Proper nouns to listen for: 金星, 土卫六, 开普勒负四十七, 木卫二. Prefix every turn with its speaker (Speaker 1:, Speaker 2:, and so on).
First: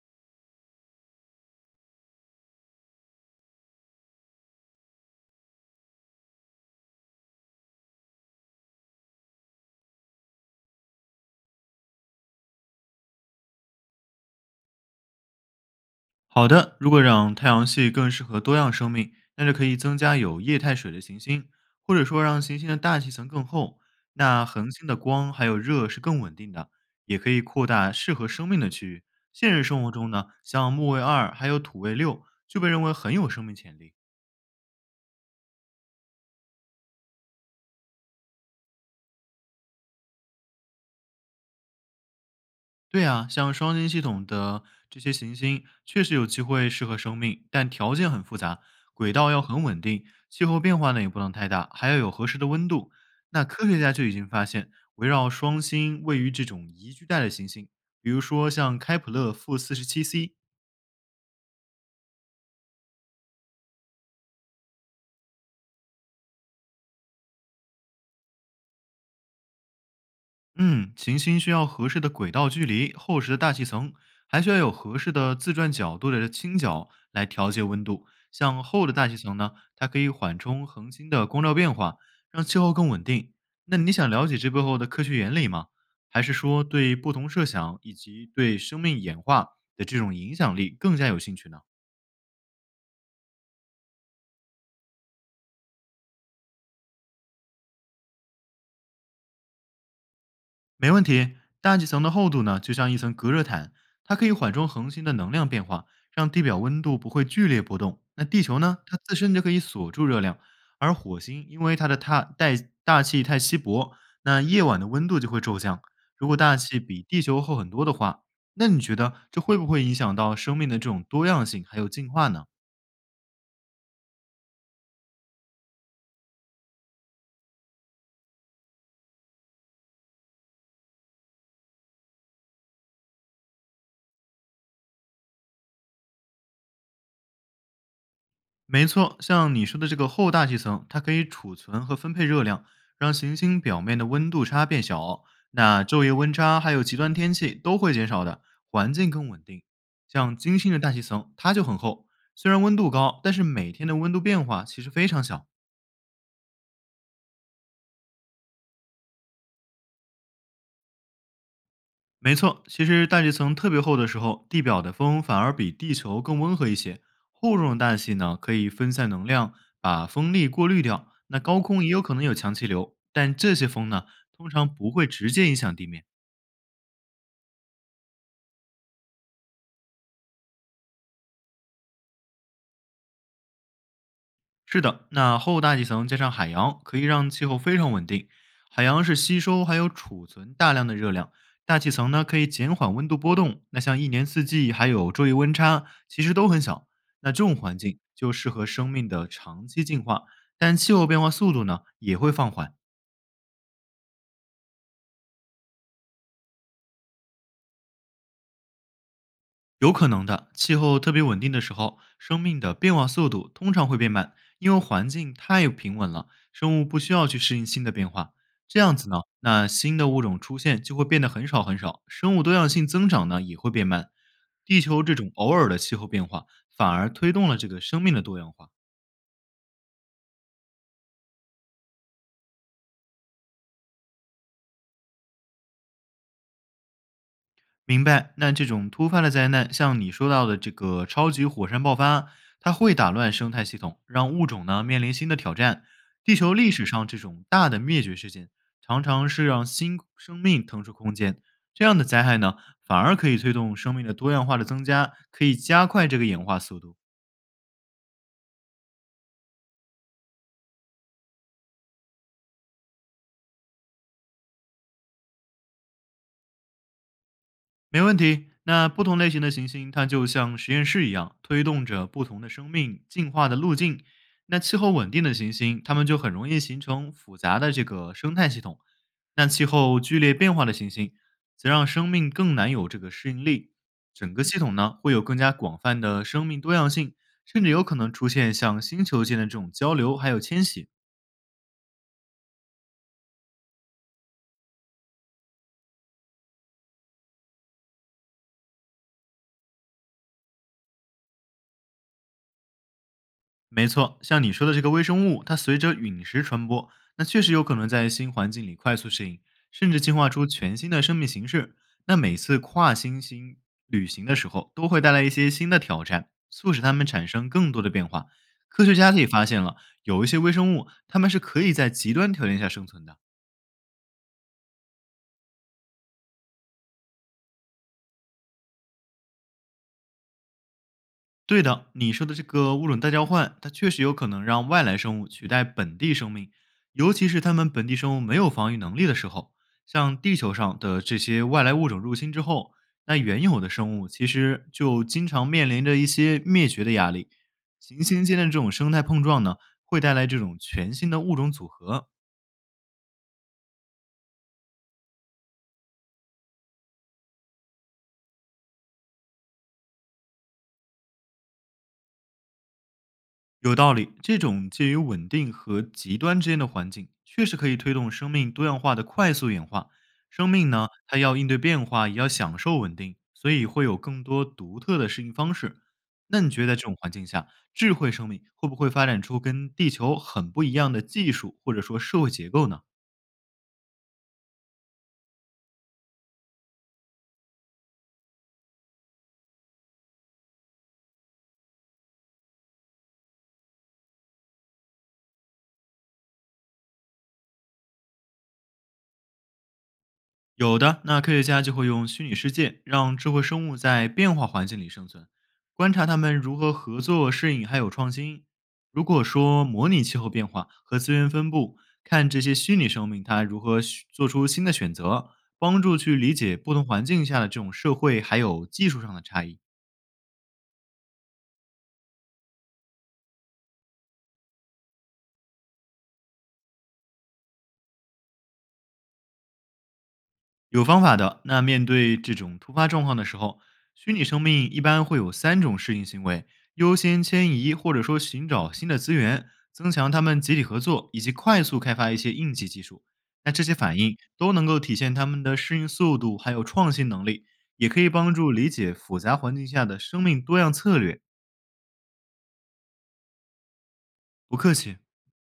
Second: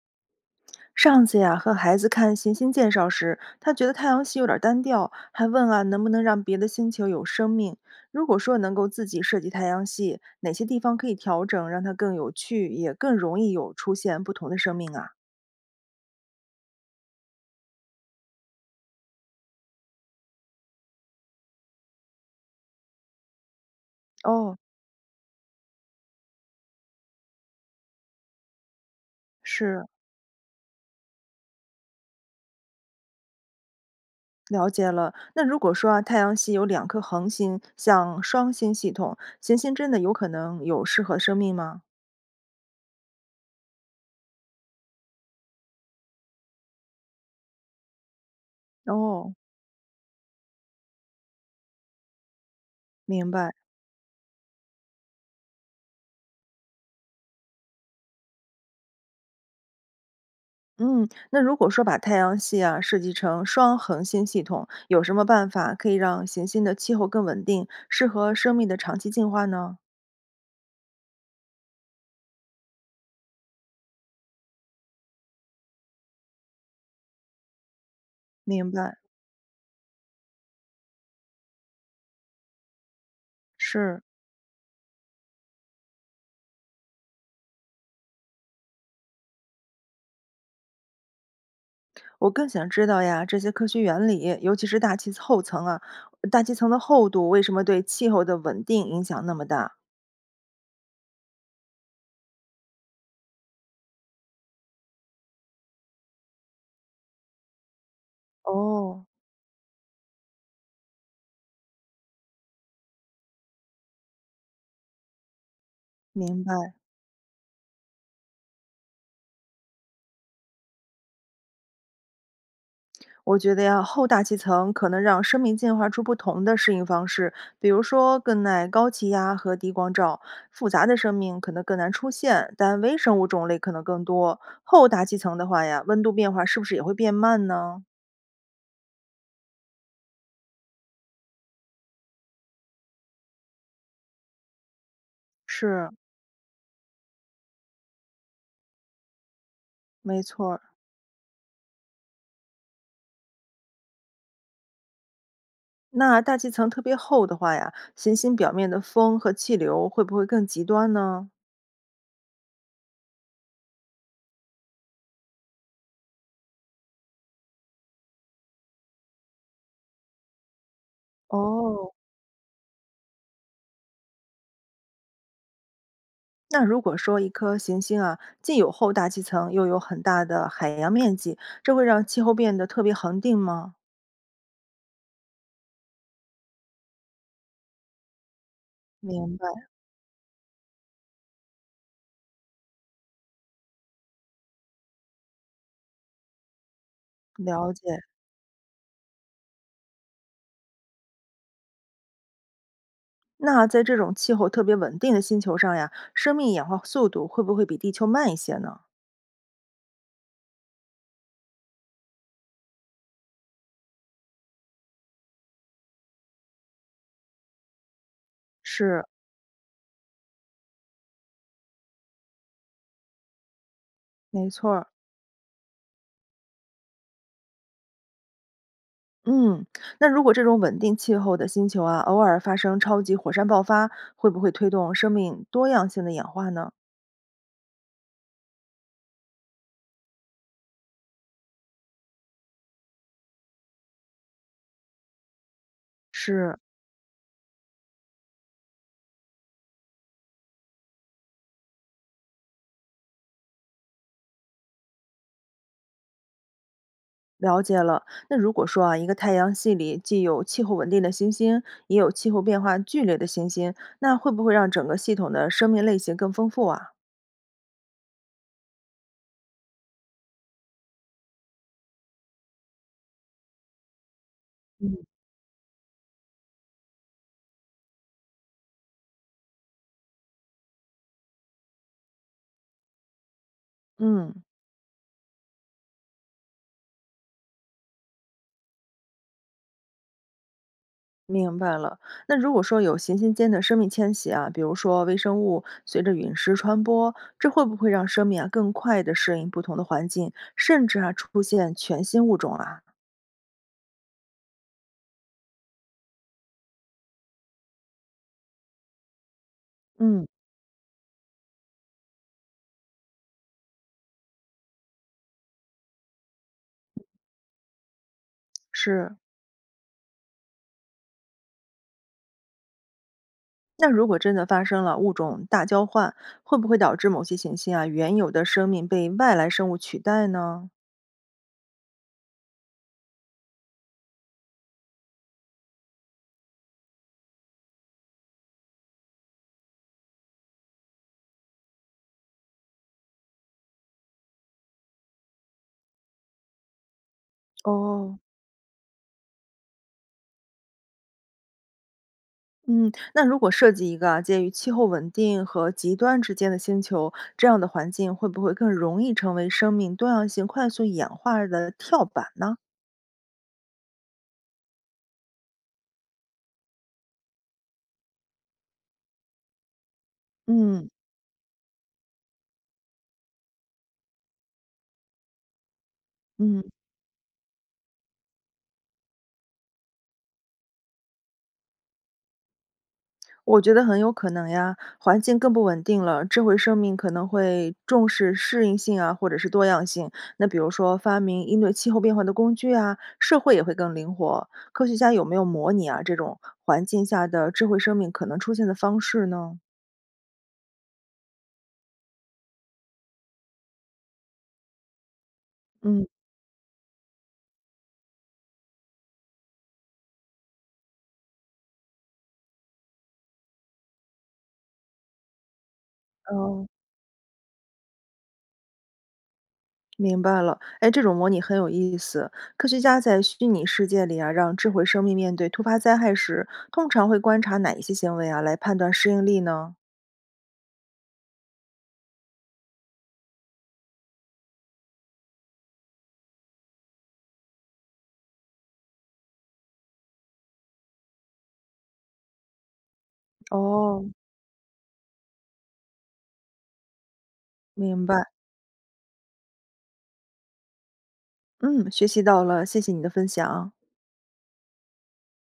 Speaker 1: 上次呀，和孩子看行星介绍时，他觉得太阳系有点儿单调，还问啊能不能让别的星球有生命。如果说能够自己设计太阳系，哪些地方可以调整，让它更有趣，也更容易有出现不同的生命啊？
Speaker 2: 好的，如果让太阳系更适合多样生命，那就可以增加有液态水的行星，或者说让行星的大气层更厚。那
Speaker 1: 哦，
Speaker 2: 恒星的光还有热是更稳定的，也可以扩大适合生命的区域。现实生
Speaker 1: 是，
Speaker 2: 活中呢，像木卫二还有土卫六就被认为很有生命潜力。
Speaker 1: 了解了。那如果说啊，太阳系有两颗恒星，像双星系统，行星真的有可能有适合生命吗？
Speaker 2: 对啊，像双星系统的这些行星确实有机会适合生命，但条件很复杂，轨道
Speaker 1: 哦，
Speaker 2: 要很稳定，气候变化呢也不能太大，还要有合适的温度。
Speaker 1: 明
Speaker 2: 那
Speaker 1: 白。
Speaker 2: 科学家就已经发现，围绕双星位于这种宜居带的行星，比如说像开普勒-47c。
Speaker 1: 嗯，那如果说把太阳系啊设计成双恒星系统，有什么办法可以让行星的气候更稳定，适合生命的长期进化呢？
Speaker 2: 嗯，行星需要合适的轨道距离、厚实的大气层，还需要有合适的自转角度的倾角来调节温度。像
Speaker 1: 明
Speaker 2: 厚的
Speaker 1: 白，
Speaker 2: 大气层呢，它可以缓冲恒星的光照变化，让气候更稳定。那你
Speaker 1: 是，
Speaker 2: 想了解这背后的科学原理吗？还是说对不同设想以及对生命演化的这种影响力更加有兴趣呢？
Speaker 1: 我更想知道呀，这些科学原理，尤其是大气厚层啊，大气层的厚度为什么对气候的稳定影响那么大？
Speaker 2: 没问题，大气层的厚度呢，就像一层隔热毯，它可以缓冲恒星的能量变化，让地表温度不会剧烈波动。那地球呢，它
Speaker 1: 哦，
Speaker 2: 自身就可以锁住热量，而火星因为它的大气太稀薄，那夜晚的温度就会骤降。如果
Speaker 1: 明白。
Speaker 2: 大气比地球厚很多的话，那你觉得这会不会影响到生命的这种多样性还有进化呢？
Speaker 1: 我觉得呀，厚大气层可能让生命进化出不同的适应方式，比如说更耐高气压和低光照。复杂的生命可能更难出现，但微生物种类可能更多。厚大气层的话呀，温度变化是不是也会变慢呢？
Speaker 2: 没错，像你说的这个厚大气层，它可以储存和分配热量，让行星表面的温度差变小。那
Speaker 1: 是，
Speaker 2: 昼夜温差还有极端天气都会减少的，环境更稳定。
Speaker 1: 没
Speaker 2: 像
Speaker 1: 错
Speaker 2: 金
Speaker 1: 儿。
Speaker 2: 星的大气层，它就很厚，虽然温度高，但是每天的温度变化其实非常小。
Speaker 1: 那大气层特别厚的话呀，行星表面的风和气流会不会更极端呢？
Speaker 2: 没错，其实大气层特别厚的时候，地表的风反而比地球更温和一些。厚重的大气呢，可以分散能量，把风力过滤掉。那高空也
Speaker 1: 哦，
Speaker 2: 有可能有强气流，但这些风呢，通常不会直接影响地面。
Speaker 1: 那如果说一颗行星啊，既有厚大气层，又有很大的海洋面积，这会让气候变得特别恒定吗？
Speaker 2: 是的，那厚大气层加上海洋，可以让气候非常稳定。海洋是
Speaker 1: 明
Speaker 2: 吸
Speaker 1: 白，
Speaker 2: 收还有储存大量的热量，大气层呢可以减缓温度波动。那像一年四季还有昼夜温差，其实都很小。那这种
Speaker 1: 了
Speaker 2: 环境
Speaker 1: 解。
Speaker 2: 就适合生命的长期进化，但气候变化速度呢也会放缓。
Speaker 1: 那在这种气候特别稳定的星球上呀，生命演化速度会不会比地球慢一些呢？
Speaker 2: 有可能的，气候特别稳定的时候，生命的变化速度通常会变慢，因为环境太平稳了，生物不需要去适应新的变化。这样
Speaker 1: 是，
Speaker 2: 子呢，那新的物种出现就会变得很少很少，生物多样性增长呢也会变慢。
Speaker 1: 没错
Speaker 2: 地
Speaker 1: 儿。
Speaker 2: 球这种偶尔的气候变化，反而推动了这个生命的多样化。
Speaker 1: 嗯，那如果这种稳定气候的星球啊，偶尔发生超级火山爆发，会不会推动生命多样性的演化呢？
Speaker 2: 明白。那这种突发的灾难，像你说到的这个超级火山爆发，它会打乱生态系统，让物种呢面临新的挑战。地球
Speaker 1: 是，
Speaker 2: 历史上这种大的灭绝事件，常常是让新生命腾出空间。这样的灾害呢，反而可以推动生命的多样化的增加，可以加快这个演化速度。
Speaker 1: 了解了。那如果说啊，一个太阳系里既有气候稳定的行星，也有气候变化剧烈的行星，那会不会让整个系统的生命类型更丰富啊？
Speaker 2: 没问题。那不同类型的行星，它就像实验室一样，推动着不同的生命进化的路径。那气候稳定的行星，它们就很容易形成复杂的这个生态系统。那气候剧烈变化的行星，则让生命更难有这个适应力。整
Speaker 1: 嗯，
Speaker 2: 个系统呢，会有更加广泛的生命多样性，甚至有可能出现像星球间的这种交流还有迁徙。
Speaker 1: 明白了。那如果说有行星间的生命迁徙啊，比如说微生物随着陨石传播，这会不会让生命啊更快地适应不同的环境，甚至啊出现全新物种啊？
Speaker 2: 没错，像你说的这个微生物，它随着陨石传播，那确实有可能在新环境里快速适应，甚至进
Speaker 1: 嗯，
Speaker 2: 化出全新的生命形式。那每次跨行星旅行的时候，都会带来一些新的挑战，促使它们产生更多的变化。科学家
Speaker 1: 是。
Speaker 2: 也发现了，有一些微生物，它们是可以在极端条件下生存的。
Speaker 1: 那如果真的发生了物种大交换，会不会导致某些行星啊原有的生命被外来生物取代呢？
Speaker 2: 对的，你说的这个物种大交换，它确实有可能让外来生物取代本地生命，尤其是它们本地生物没有防御能力的时候。像地球上的这些外来物种入侵之后，那原有的生物其实就经常面临着一些灭绝的压力。行
Speaker 1: 哦，
Speaker 2: 星间的这种生态碰撞呢，会带来这种全新的物种组合。
Speaker 1: 嗯，那如果设计一个啊介于气候稳定和极端之间的星球，这样的环境会不会更容易成为生命多样性快速演化的跳板呢？
Speaker 2: 有道理，这种介于稳定和极端之间的环境，确实可以推动生命多样化的快速演化。生命呢，
Speaker 1: 嗯
Speaker 2: 它要应对变化，也要享受稳定，所以会有更多独特的适应方式。那你觉
Speaker 1: 嗯。
Speaker 2: 得在这种环境下，智慧生命会不会发展出跟地球很不一样的技术，或者说社会结构呢？
Speaker 1: 我觉得很有可能呀，环境更不稳定了，智慧生命可能会重视适应性啊，或者是多样性。那比如说发明应对气候变化的工具啊，社会也会更灵活。科学家有没有模拟啊这种环境下的智慧生命可能出现的方式呢？
Speaker 2: 有的，那科学家就会用虚拟世界让智慧生物在变化环境里生存，观
Speaker 1: 嗯，
Speaker 2: 察它们如何合作、适应还有创新。如果说模拟气候变化和资源分布，看这些虚拟生命它如何选做出新的选择，帮助去理解
Speaker 1: 哦，
Speaker 2: 不同环境下的这种社会还有技术上的差异。
Speaker 1: 明白了。哎，这种模拟很有意思。科学家在虚拟世界里啊，让智慧生命面对突发灾害时，通常会观察哪一些行为啊，来判断适应力呢？
Speaker 2: 有方法的。那面对这种突发状况的时候，虚拟生命一般会有三种适应行为：优先迁移，或者说寻找新的资源，增强他们集体合作，以及快速开发一些应急技术。那这些反
Speaker 1: 哦，
Speaker 2: 应都能够体现他们的适应速度，还有创新能力，也可
Speaker 1: 明
Speaker 2: 以
Speaker 1: 白。
Speaker 2: 帮助理解复杂环境下的生命多样策略。
Speaker 1: 嗯，学习到了，谢谢你的分享。
Speaker 2: 不客气。